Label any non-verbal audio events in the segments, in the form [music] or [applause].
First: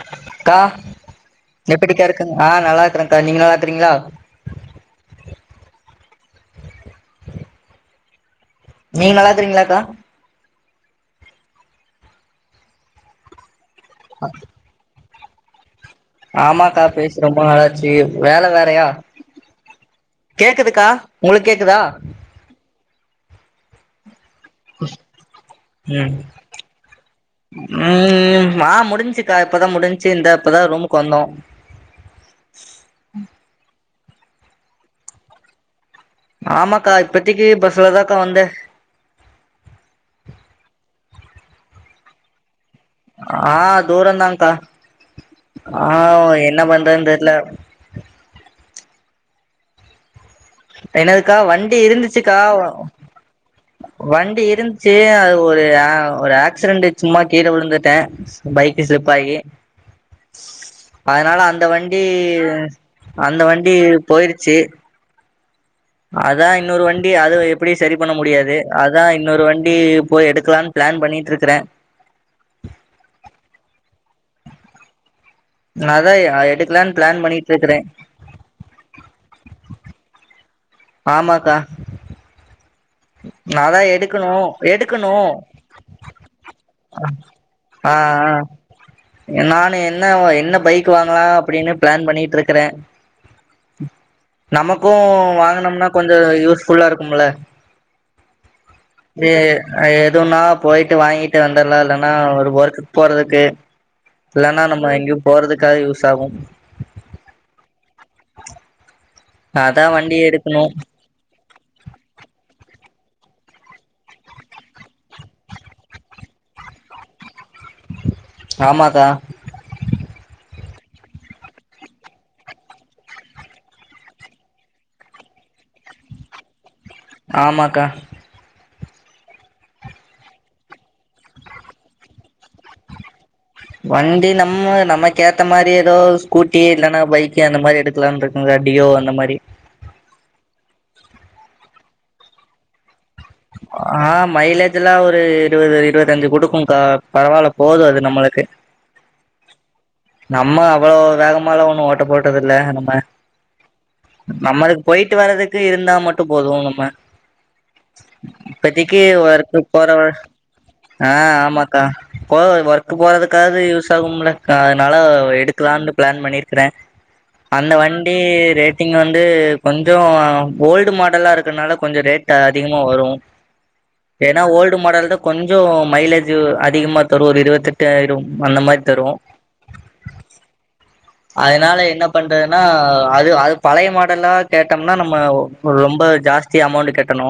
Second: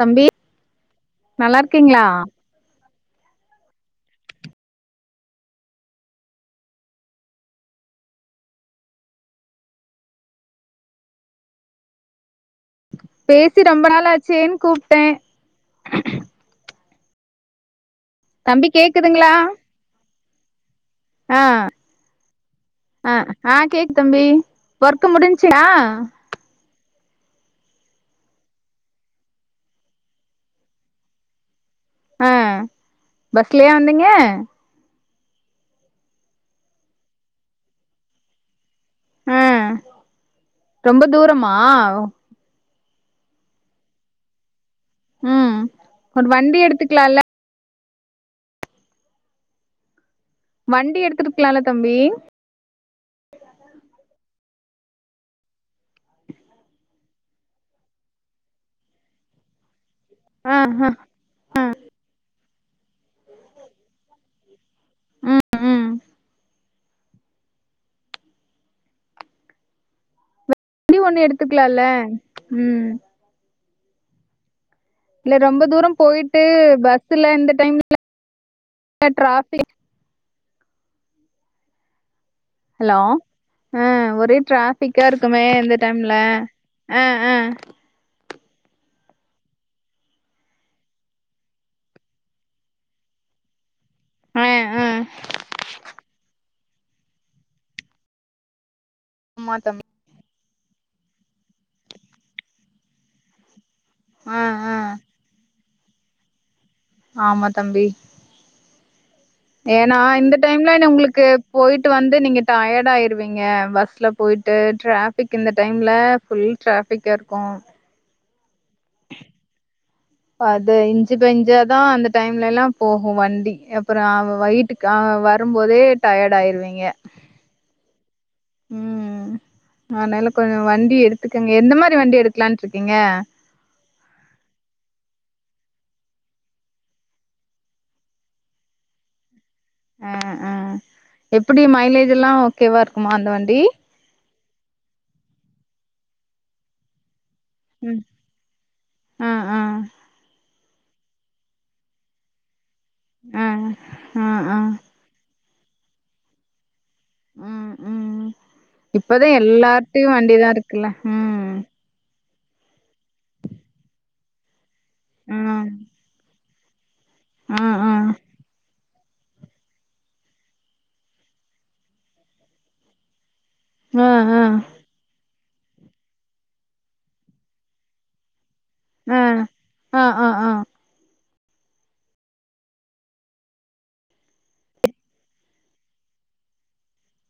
தம்பி க்கா நல்லா இருக்கீங்களா எப்படிக்கா இருக்குங் ஆ நல்லாக்குறங் கா நீங்க நல்லாக்குறிங்ளா நீங் நல்லாக்குறிங்ளாக்கா பெய் சி டொம்ப நாள் ஆச்சேன் கூப்ட்டே ஆமாக்கா பேசி ரொம்ப நாளாத் தம்பி கேக்குதுங்களா கேக்குது க்கா உங்களுக்கு கேக்குதா அ ஆ கேக் தம்பி ஒர்க்கு முடிஞ்ச்சா ம் ம் ஆ முடிஞ்ச்சிக்கா இப்பதா முடிஞ்ச்சி இந்தா இப்பதா ரூமுக்கு வந்தோ ஆ பஸ்லயா வந்தி ங்க ஆமாக்கா இப்பத்திக்கு பஸ்லதாக்கா வந்த ம் ரொம்ப தூரமா ஆ தூரந்தாக்கா ம் ஆ ஒரு வண்டி என்ன பண்றதுன்னு எடுத்துக்கலால்ல தெர்ல வண்டி என்னதுக்கா எடுத்துருக்கலால்ல வண்டி தம்பி இருந்துச்சிக்கா வண்டி இரு இருந்துச்சி அது ஒரு ஒரு ஆக்சிடென்ட் சும்மா கீழ விழுந்துட்டே பைக்கு ஸ்லிப் ஆகி ஆ ஆ அதனால அந்த வண்டி அந்த வண்டி போயிருச்சி ம் ம் அதா இன் இன்னொரு வண்டி அது எப்டியு சரி பண்ண முடியாது அதா இன்னொரு வண்டி போய் எடுத் ண்டி ஒண்ணு எடுத்துக்கலால்ல ம் இல்ல ரொம்ப தூர அதா போயிட்டு எடுக்கலான்னு பிளான் பஸ்ல பண்ணிட்டு இந்த டைம் இருக்கறே ட்ராபிக் ஆம்மாக்கா ஹலோ ம் ஒரே டிராபிக்கா எடுக்கணு இருக்குமே இந்த டைம்ல அ அ ஆ ஆ நானு என்ன என்ன பைக் வாங்கலா அப்டின்னு பிளான் பண்ணிட்டு இருக்கற ஆ ஆ நமக்கு வாங்கனம்னா கொஞ்ச யூஸ் ஃபுல்லா இருக்கும்ல ஏ ஆமா தம்பி எதுன்னா போயிட்டு வாங்கிட்டு வந்துற்லா இல்லன்னா ஒரு ஒர்க்குக்கு போறதுக்கு ஆ இல்லன்னா ஆ நம்ம எங்யு போறதுக்கு க்காது யூஸ் ஆகு ஆம்மா தம்பி அதா ஏன்னா வண்டி இந்த எடுக்கணு டைம்ல உங்ளுக்கு போயிட்டு வந்து நீங்க டயர்ட் ஆயிருவீங்க பஸ்ல போயிட்டு ட்ராஃபிக் இந்த டைம்ல ஃபுல் ட்ராஃபிக்கா இருக்கு ஆம்மாக்கா அது இஞ்ச் பை இஞ்சா தா அந்த டைம்லலா போகு வண்டி அப்பற அவ வயிட்டுக்கு வரும்போதே டயர்ட் ஆயிருவீங்க ஆம்மாக்கா ம் அதனால கொஞ்சோ வண்டி எடுத்துக்கங்க எந்த மாரி வண்டி எடுக்கலாம்னு இருக்கீங்க வண்டி நம்ம நமக்கு ஏத்த மாரி ஏதோ ஸ்கூட்டி இல்லன்னா பைக்கே அந்த மாரி எடுக்லானு இருக்கங்க டியோ அந்த மாரி ஆ ஆ எப்டி மைலேஜ்லா ஓக்கேவா இருக் மாந்தவண்டி மைலேஜ்ல்லா ஒரு இருபது இருபத்தஞ்சு குடுக்கும்கா பரவால்ல போது அது ம் நம்மளுக்கு ஆ ஆ நம்ம அவ்ளோ வேகமல ஒன்னு ஓட்ட போட்டதுதில்ல நம் ம்ம ஆ ஆ ஆ நம்மளுக்கு போயிட்டு வரறதுக் டி இருந்தா மட்டு போது நம்ம ம் ம் இப்பத்திக்கு இப்பதா ஒர்க்கு போற எல்லார்ட்டயு வர வண்டிதா இருக்குல்ல ஆஹ் ம் ஆமாக்கா போவ ஒர்க்போறதுக்கக யூஸ் ஆகும்லகா னால ம் எடுக்கலானு பிளான் பண்ணி இருக்ற ஆ அந்த ஆ வண்டி ரேட் திங்க வந்து கொஞ்ஜோ ஓல்டு மாடல்லா இருக்கனால கொஞ்ச ரேட் அதிகமாக வரு ஆ ஆ ஏன்னா ஆ ஓல்டு மாடல் தா கொஞ்ஜோ மைலேஜு அதிகமா தரு ஒரு இருபத்தெட்டு ஆயிடும் ஆ ஆ செரி ஆ அதனால என்ன பண்றதுன்னா அது அது பழைய மாடல்லா கேட்டோம்னா நம்ம ரொம்ப ஜாஸ்தி அமௌண்ட் கெட்டணு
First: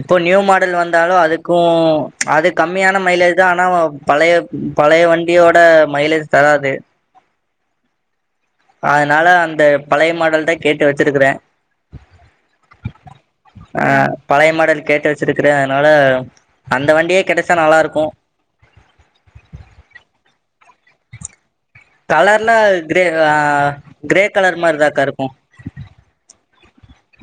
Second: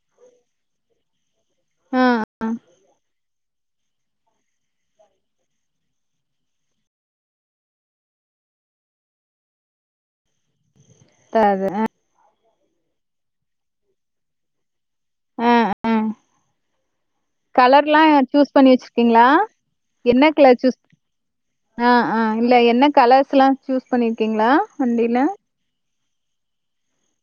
இப்போ நியூ மாடல் வந்தாலு அதுக் க்கு ஆ அது கம்மியான மைலேஜ் இ ஆனா பழைய பழைய வண்டியோட மைலேஜ் தராது அதனால அந்த பழைய மாடல் தா கேட்டு வச்சிருக்கற அது ஆ பழையமாடல் கேட்டு வச்சிருக்கற ஆ அதனால ஆ அந்த வண்டியே கிடைச்சா நல்லா கலர்லா இருக்கு சூஸ் பண்ணி வச்சிருக்கீங்களா ஆஹ் ஆஹ் கலர்ல இல்ல என்ன கிரே ஆ கலர்ஸ்லா சூஸ் கிரே பண்ணிருக்கீங்களா வண்டியில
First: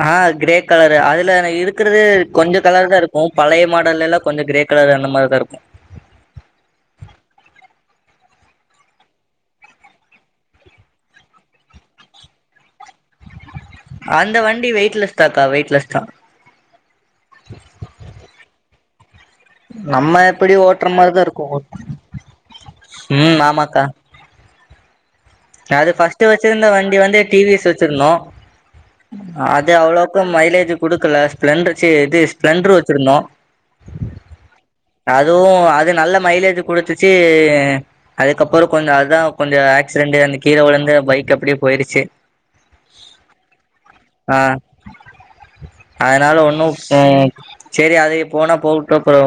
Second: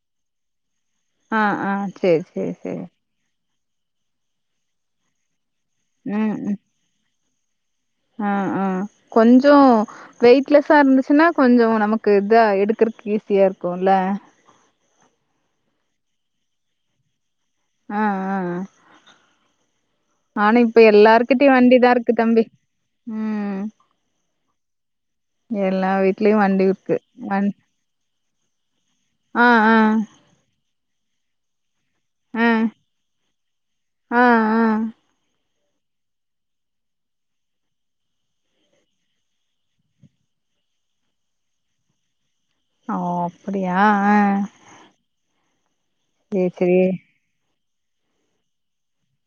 ஆஹ் கிரேக் கலரு அதுல ஆ ஆ இருக்கறது சேரி சேரி கொஞ்ச சேரி கலர் தா இருக்கும் பழைய மாடல்லலெல்லா கொஞ்ச கிரே கலர் அந்த மாரிதா இருக்கு ம் ம் ஆ ஆ கொஞ்ஜோ வெயிட்லெஸ்ஸா இருந்துச்சுன்னா கொஞ்ஜோ நமக்கு இதா எடுக்கறக்கு ஃபிரியா இருக்கும்ல அந்த வண்டி வெயிட்லெஸ் தாக்க வெயிட்லெஸ்தா ஆஹ் ஆஹ் நம்ம எப்படி ஓட்ற மாரிதா இருக்கு வண்டிதா இருக்கு தம்பி ம் ஆமாக்கா எல்லா அது ஃபர்ஸ்ட் வீட்லயு வச்சிருந்த இருக்கு வண்டி வந்து வண் டிவிஸ் வச்சிருந்தோ ஆ அது ஆ அவ்வலோக்கு மைலேஜ் குடுக்கல ஸ்ப்ளெண்டட் சி இது ஆ ஸ்ப்ளெண்டர் வச்சிருந்தோ ஆ ஆ அதுவூ அது நல்ல மைலேஜு குடுத்துச்சு அதுக்கப்றோ கொஞ்சோ அதா கொஞ்சோ ஆக்சிடென்டு அன்னிக் கீழ உழுந்து பைக் அப்டியே போயிடுச்சு ஓ அப்டியா ஆ ஆ அத்னால ஒன்னூ ம் செரி அது போனா போகட்டூ அப்றோ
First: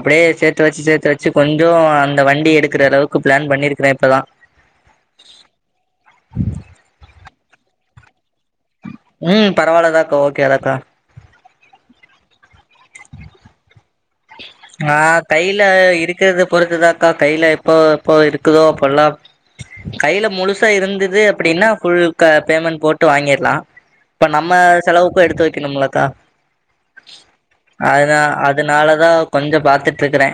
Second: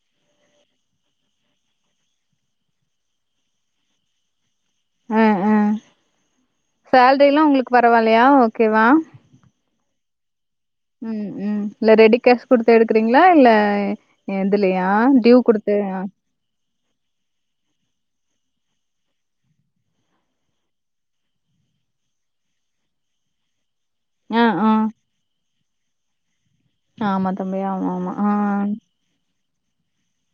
அப்டியே சேத்து வச்சு சேத்து வச்சு கொஞ்சோ அந்த வண்டி எடுக்கிறளவுக்கு ப்ளான் பண்ணிருக்கிறே இப்பதா ஆ ஆ சாலரிலா உங்களுக் பரவால்லயா ஒக் ம் பரவால்ல தாக் ஓக் ம் ம் ல ரெடி கேஷ் குடுத்து எடுக்றீங்களா இல்ல இதுலயா ஆ டியூ கையில குடுத்து இருக்றத பொறுத்துதாக்கா கையில இப்போ போ இருக்குதோ அப்பல்லா கையில முழுசா இருந்துது அப்டின் ஃபுல் க பேமெண்ட் போட்டு வாங்கிடுலா ப ஆ நம்ம ஆ செலவுக்கூ எடுத்து வெக் கிணும்லகா ஆமா தம்பியா ஆமா ஆ அதனாலதா கொஞ்சோ பாத்துட்டுருக்கறே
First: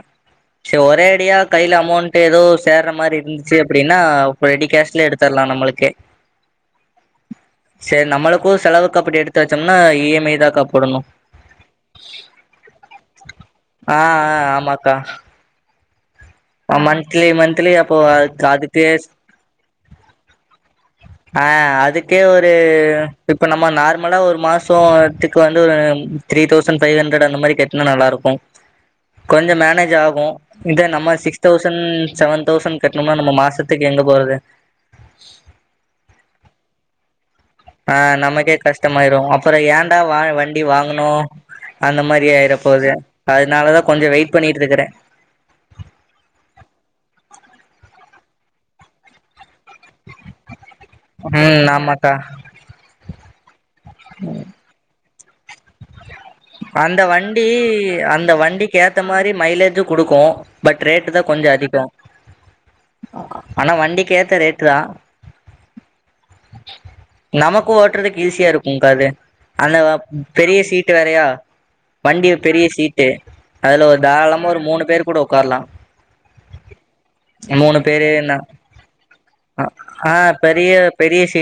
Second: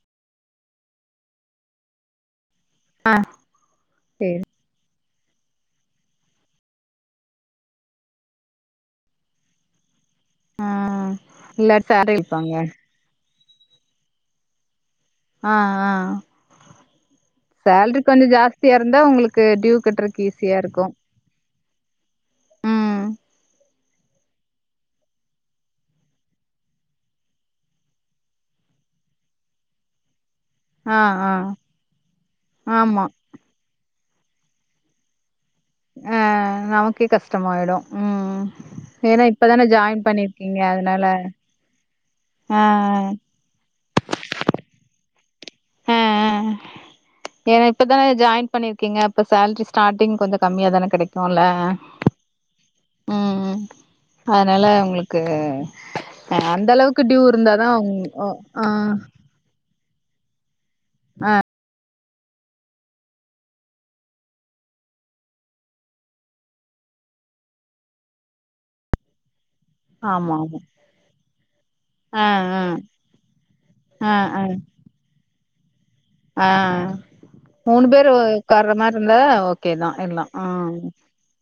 சோ ஒரே அடியா கைல அமௌண்ட்டு ஏதோ ஸ் சேர்ற மாரி இருந்துச்சு அப்டினா சேரி ரெடி கேஷ்ல எடுத் தர்லா நம்மளுக்கே செரி நம்மளுக்கூ செலவுக்கு அப்டி எடுத்து வச்சோம்னா இ எம் மை தாக்கா ஆ போடணூ இல்லாட்டி சேலரி வைப்பாங்க ஆ ஆ ஆமாக்கா ஆ ஆ ஆமன் த்ரீ மன்த்லயே அப்போ சேல்ரி கொஞ்சோ அத் அது ஜாஸ்தியா இருந்தா க்ளியர்ஸ் உங்களுக்கு டியூ கட்றக்கு ஈஸியா இருக்கு ஆ அதுக்கே ஒரு ம் இப்ப நம்ம நார் மலா ஒரு மாசோத்துக்கு வந்து ஒரு த்ரீ தௌசண்ட் ஃபை ஹண்ட்ரட் அந்த மாரி கட்டுனா நல்லாருக்கூ கொஞ்சோ மேனேஜ் ஆகூ இந்த ஆ நம்ம ஆ சிக்ஸ் தௌசண்ட் செவன் தௌசண்ட் ஆமா கட்ணும்னா நம்ம மாசத்துக்கு எங்கப் போறது ஆ நமக்கே கஷ் ஆ நமக்கே கஷ்டமாயிரூ அப்றோ இப்பதான ஏன்டா ஜாயின் வா பண்ணிருக்கீங்க வண்டி அதனால வாங்கணூ அந்த மாரி ஆயிர ஆ போது அதனாலதா கொஞ்சோ வெயிட் பண்ணிட்ருக்கிறே அ அ ஏனா இப்பதானே ஜாயின் பண்ணிருக்கீங்க அப்ப சேல்ரி ஸ்டார்ட் டிங் கொஞ்சோ கம்மியா தான கெடைக்குல்ல ம் ஆமாக்கா ம்ம் அதனால உங்ளு க்கு அந்த வண்டி அந்த ஆ வண்டிக்கு ஏத்த மாரி மைலேஜு குடுக்கு பட் ரேட்டு் தா ஆ கொஞ்சோ அதிகோ ஆனா வண்டிக்கேத்த ரேட்டு தா நமக்கு ஓட்டறதுக்கு ஈஸியா இருக்கும் கா அது அந்த ஆமா ஆமா பெரிய சீட் ட்டு வேறையா ஆ வண்டி ஆ பெரிய சீட்டு அதுல ஒரு தாராளமா ஒரு மூணு பேரு கூட ஒக்காரலா ஆஹ் மூணு பேரு ஒக்கார்ற மாரி இருந்தா ஓகேதா எல்லா ஆ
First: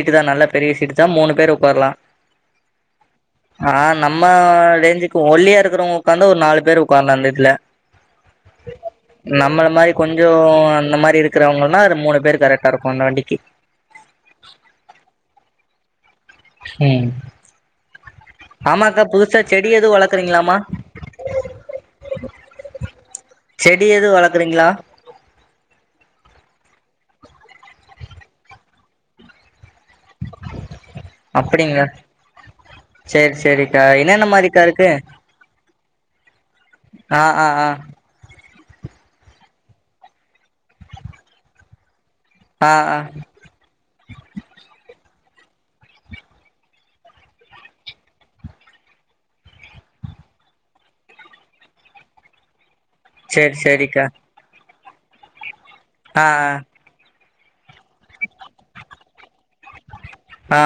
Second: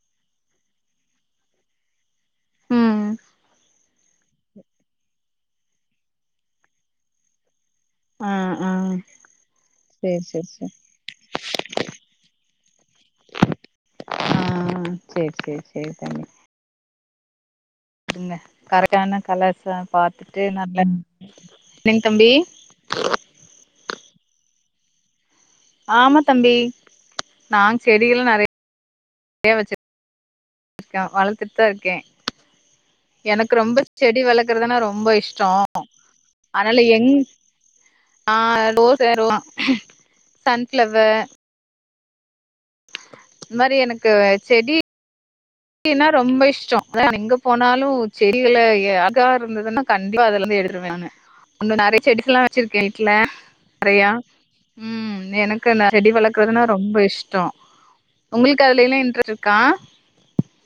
ட்டுதா நல்லா பெரிய சீட்டு தா மூணு பேரு ஒக்காரலா ம் ஆன் நம்ம ரேஞ்சுக்கு ஒல்லியா இருக்குறவங்க ஒக்காந்தா ஒரு நாலு பேர் உட்கார்ல அந்த இதுல ஆ ஆ நம்மள மாரி சேரி கொஞ்சோ சேரி சேரி அந்த மாரி இருக்குறவங்கன்னா ஒரு மூணு பேரு கரெக்டா இருக்கு அந்த வண்டிக்கி இதே தனி ம் அங்க ஆமாக்கா கரெக்டான புதுசா செடி கலர்சா எதுவு பாத்துட்டு வளர்க்குறீங்களாமா நல்ல என்னனைங்க தம்பி ளக்ரீங்களா ஆமா தம்பி நாங்க் செடி எல்லா நெறயா றையா வெச்சு இருக்க வளத்துட்டு தா அப்படிங்களா இருக்கே சேரி எனக்கு ரொம்ப சேரிக்கா செடி என்னென்ன மாரிக்கா வளக்குறதுனா இருக்கு ரொம்ப இஷ்ட அதனால எங் ஆ ஆ ஆ ஆ ரோஸ் ரோஸ் ஆ சன்ஃப்ளவர் ஆ ஆ இந்த மாரி எனக்கு செடி செடினா ரொம்ப இஷ்டோ எங்க போனாலு செடிகளை அழகா இருந்ததுன்னா கண்டிப்பா அதலருந்து எடுத்துருவ நானு ஒன்னு நெறைய செடிகள்லா வச்சிருக்கே வீட்ல சேரி சேரிக்கா நெறையா ம் என க்கு செடி ஆ வளக்குறதுனா ரொம்ப இஷ் டோ உங்களுக்கு அதுல எல்லா இன்ட்ரஸ்ட் இருக்கா ஆ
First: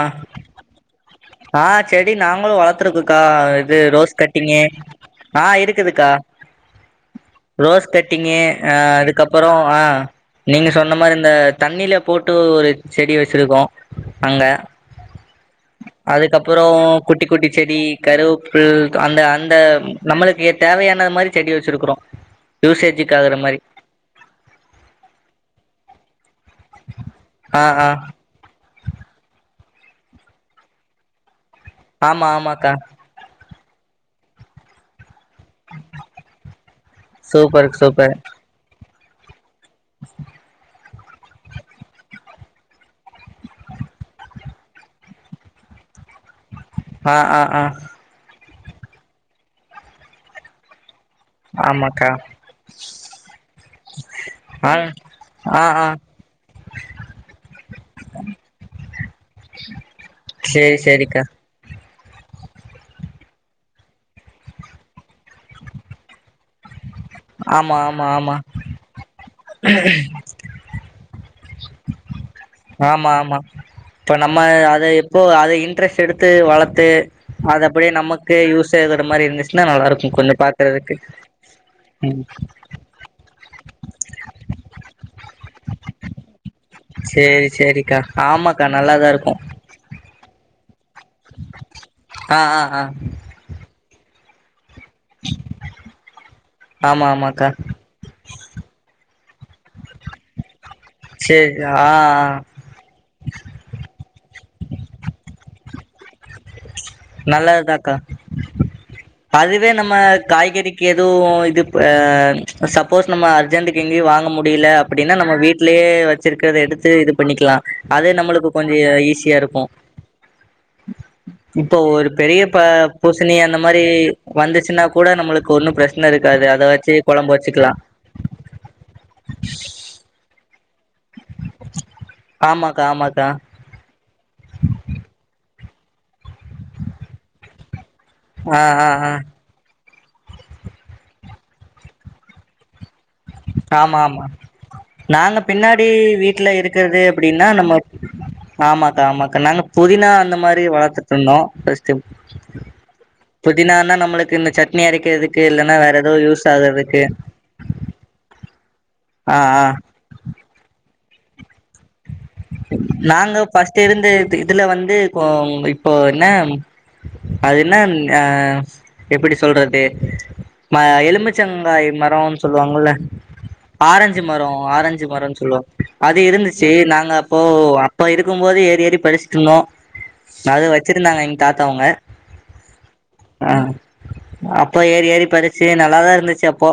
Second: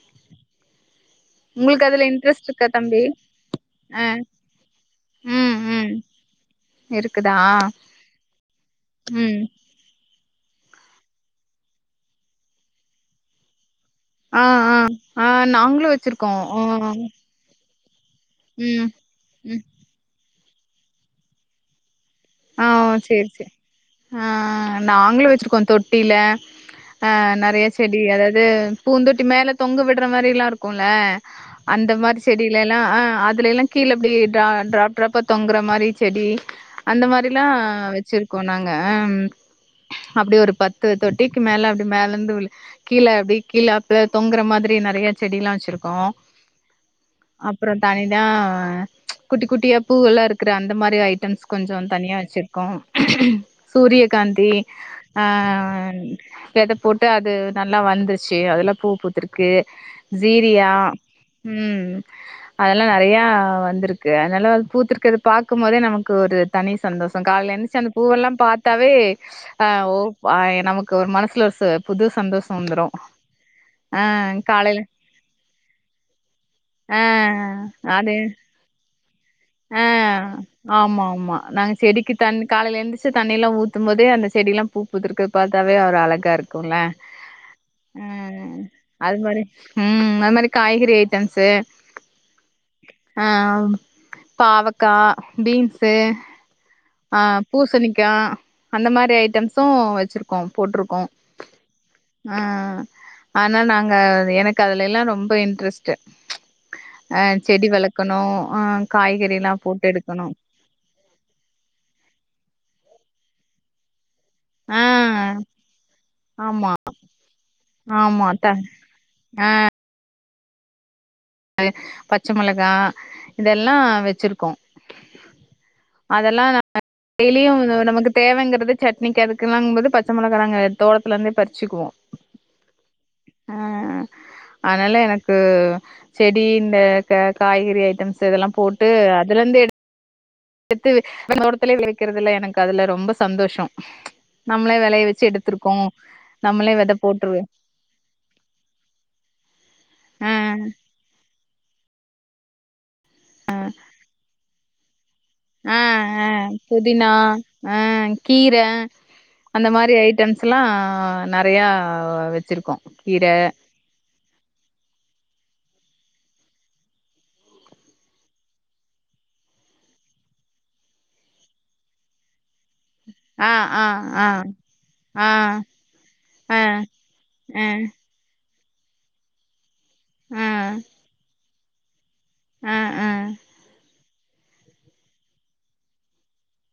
ஆ உங்களுக்கு அதுல செடி இன்ட்ரெஸ்ட் நாங்களு இருக்கா தம்பி வளத்துருக்குக்கா இது ஆ ரோஸ் கட்டிங்கு ஆ ம் ம் இருக்குதுக்கா இருக்குதா ரோஸ் கட்டிங்கு அ ம் அதுக்கப்பறோ அ நீங்க சொன்ன மாரி இந்த தண்ணில போட்டு ஒரு செடி வச்சுருக்கோ ஆ ஆ ஆ நாங்களு வெச்சிரு அதுக்கப்புறோ குட்டி குட்டி செரி கருப்பில் ம் அந்த அந்த ம் நம்மளுக்கு ஏத் தேவையானது மாறி செடி வச்சிருக்குறோம் ஆ ஆ செரி செரி ஆ ஆ நாங்களும் வச்சிருக்கோம் தொட்டில ஆஹ் ஆ நெறைய ஆ செடி அதாவது பூந்தொட்டி மேல தொங்க விடுற மாறி எல்லா இருக்குல அந்த மாறி ஆமா செடில ஆமாக்கா எல்லா ஆ அதுல எல்லா கீழ அப்படிட டா டிராப் டிராப்பா தொங்குற மாறி செடி அந்த மாறிலா சூப்பர் சூப்பர் வச்சிருக்கோம் நாங்க ஆஹம் அப்படி ஒரு பத்து து தொட்டிக்கு மேல அப்படி மேலேந்து விழு கீழ அப்பிடி கீழப்பல தொங்குற மாதிரி நெறைய செடி எல்லா வச்சிருக்கோம் ஆ ஆ ஆ அப்புறோ தனிதான் அ ச்சு குட்டி குட்டியா பூவெல்லா இருக்கற அந்த மாறி ஐட்டம் கொஞ்சோ ஆமாக்கா தனியா வச்சுருக்கோ சூரியகாந்தி ஆ ஆ ஆ வித போட்டு அது நல்லா வந்துச்சு அதல்லா பூ பூத்துருக்கு ஜீரியா சேரி சேரிக்கா ம்ம் அதெல்லா நெறையா வந்திருக்கு அதனால பூத்துருக்குது பாக்கும் போதே நமக் க்கு ஒரு தனி சந்தோஷம் கால ஆமா எந்துருதுச்சு அந்த ஆமா பூவ எல்லா ஆமா பாத்தாவே ஆ ஓ ஆய நமக்கு ஒரு மனசுல ஒருசு புது சந்தோஷம் ஆமா ஆமா இப்ப நம்ம காலைல அதை எப்போ அதை இன்ட்ரெஸ்ட் எடுத்து வளத்து அதை அப்படியே நமக்கு யூஸ் செய் ஆஹ் ஆமா ஆமா நாங்க செடிக்கு ம் தண்ணி காலையில எந்துருச்சு தண்ணி எல்லா ஊத்தும் போதே அந்த செடி எல்லா பூ ஊத்துருக்குது பாத்தாவே ஒரு அழகா இருக்கும்ல்ல சேரி சேரிக்கா அ உம் ஆமாக்கா நல்லாதா அது இருக்கு மாறி உம் அது மாறி காய்கறே ட்டன்ஸு ஆ ஆ ஆ ஆஹ் ஆ பாவக் க்கா பீன்ஸு ஆமா ஆஹ் ஆமாக்கா பூசணிக்க அந்த மாறி அயிட் சோ வச்சிருக்கோம் போட்டிருக்கோம் சேரி ஆ ஆ ம் ம் ஆனா நாங்க எனக்கு அதுலலெல்லா ரொம்ப இன்ரஸ்ட் நல்லதாக்கா வளக்கணு ஆ காய்கறிலா அதுவே போட்டு நம்ம எடுக்கணு காய்கறிக்கு எதுவு இது சப்போஸ் நம்ம அர்ஜென்டுக்கு எங்கயு வாங்க முடியல ஆ அப்படின்னா நம்ம வீட்லயே வச்சிருக்கிறத ஆமா எடுத்து இது பண்ணிக்கலாம் அதே ஆமா த நம்மளுக்கு கொஞ்ச ஈஸியா இருக்கு இப்போ ஒரு பச்சை பெரிய ப மொளகா பூசணி அந்த மாரி இதெல்லாம் வெச்சிருக்கோம் வந்துச்சுன்னா கூட நம்மளுக்கு ஒன்னு பிரச்சன இருக்காது அதெல்லாம் அத வச்சு கொழம்பு டெய்லியும் வச்சுக்கலா நமக்கு தேவைங்கிறது சட்னிக்கு அதுக்கலாங்போது பச்சை மொளகா நாங்க தோட்டத்துல இருந்தே பறிச்சுக்குவோம் ஆமாக்கா ஆமாக்கா ஆஹ் அதனால எனக்கு செடி இந்த க காய்கறி ஐட்டம்ஸ் இதெல்லாம் ஆ போட்டு ஆ ஆ அதுல இருந்து எடுத் எடுத்து தோட்டத்துலே விளைவிக்கிறதுல எனக்கு அதுல ரொம்ப சந்தோஷோ ஆமா ஆமா நம்மளே வெளைய வச்சு நாங்க எடுத்திருக்கோ பின்னாடி வீட்ல நம்மளே வெத இருக்கிறது போட்டுரு அப்படின்னா நம்ம ஆமாக்கா ஆமாக்கா நாங்க புதினா ஆ அந்த மாரி வளத்துட்ருந்தோம் [unintelligible] புதினானா நம்மளுக்கு இந்த சட் ண்ணி அரைக்கது த்து இல்லன்னா ஆ வேற எதோ யூஸ் ஆகுறதுக்கு கீரை ஆ ஆ அந்த மாரி ஐட்டம்ஸ்லாம் நெறையா வச்சிருக்கோ கீர நாங்க பஃஸ்ட் இருந்த இத் இதுல வந்து கோ இப்போ என்ன அது என்ன ஆ எப்படி சொல்றது ம எலும்புச்சங்காய் மரம்னு சொல்வாங்கல்ல ஆ ஆ ஆரஞ்சு ஆ மரம் ஆரஞ்சு ஆ மரம்னு சொல்வோம் அது ஆ இருந்துச்சு நாங் ன்னா அப்போ ஆ அப்ப இருக்கும்போது ஏத் ஏறி பரிசி திண்ணோம் ஆ நாத வச்சிருந்தாங்க இங் தாத்தாவுங்க ஆ ஆ ஆஹ் அப்போ ஏறி ஏறி பறிச்சு நல்லாதான் இருந்துச்சு அப்போ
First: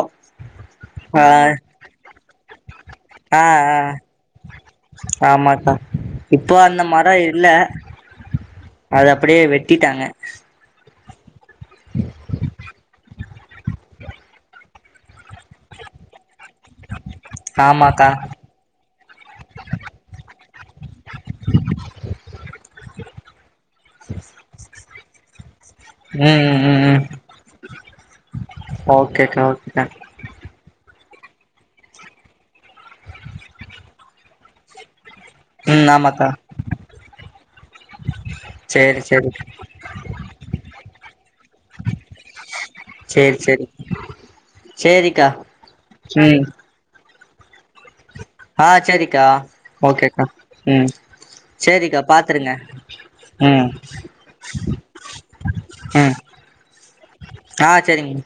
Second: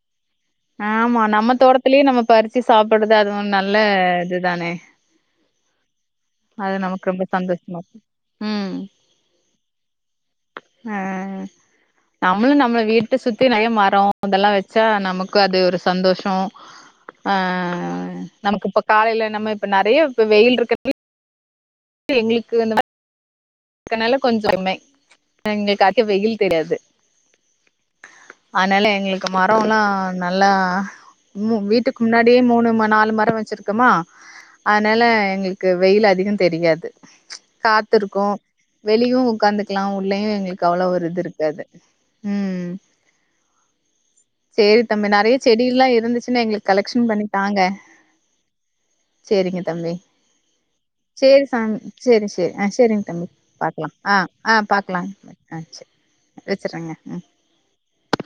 ஆமா ஆ நம்ம தோட்டத்திலயே நம்ம பறிச்சு சாப்படது அதுவும் நல்ல இதுதானே ஆமாக்க இப்போ அது அந்த நமக்கு மரம் ரொம்ப இல்ல சந்தோஷமா இருக்கு ம் அத அப்டியே வெட்டிட்டாங்க ஆஹ் நம்மளும் நம்மள வீட்ட சுத் த்தி நெறைய மரம் அதெல்லாம் வச்சா நமக் க்கு அது ஒரு சந்தோஷம் ஆமாக்கா ஆஹ் நமக்கு இப்ப காலையில நம்ம இப்ப நெறைய இப்ப வெயில் இருக்க க்கு எங்களுக்கு இந்த மாரி க்கனால கொஞ்ச [inaudible] எங்களுக்காச்சு வெயில் ம் ம் தெரியாது ம் ம் அனால எங்களுக்கு ஓகேக்கா மரல்லா ஓகேக்கா நல்லா மூ வீட்டுக்கு முன்னாடியே மூணு நாலு மரோ வச்சிருக்கமா அதனால எங்களுக்கு ம் வெயில் ஆமாக்கா அதிக தெரியாது காத்திருக்கு சேரி வெளியு சேரி உட்காந்துக்கலா உள்ளயு எங்களுக்கு அவ்ளோ ஒரு இது இருக்காது ம் சேரி சேரி சேரி தம்பி சேரிக்கா நறைய செடி எல்லா இருந்துச்சுன்னா ம் எங்களுக்கு கலெக்ஷன் ம் பண்ணிதாங்க ஆ சேரிக்கா ஓகேக்கா ம் சேரி சாமி சேரிக்கா சேரி சேரி ஆ சேரிங்க தம்பி பாத்துருங்க ம் பாக்கலா ஆ ஆ பாக்கலா ஆ ம் சேரி வச்சிறங்க ம் ஆ சேரிங்க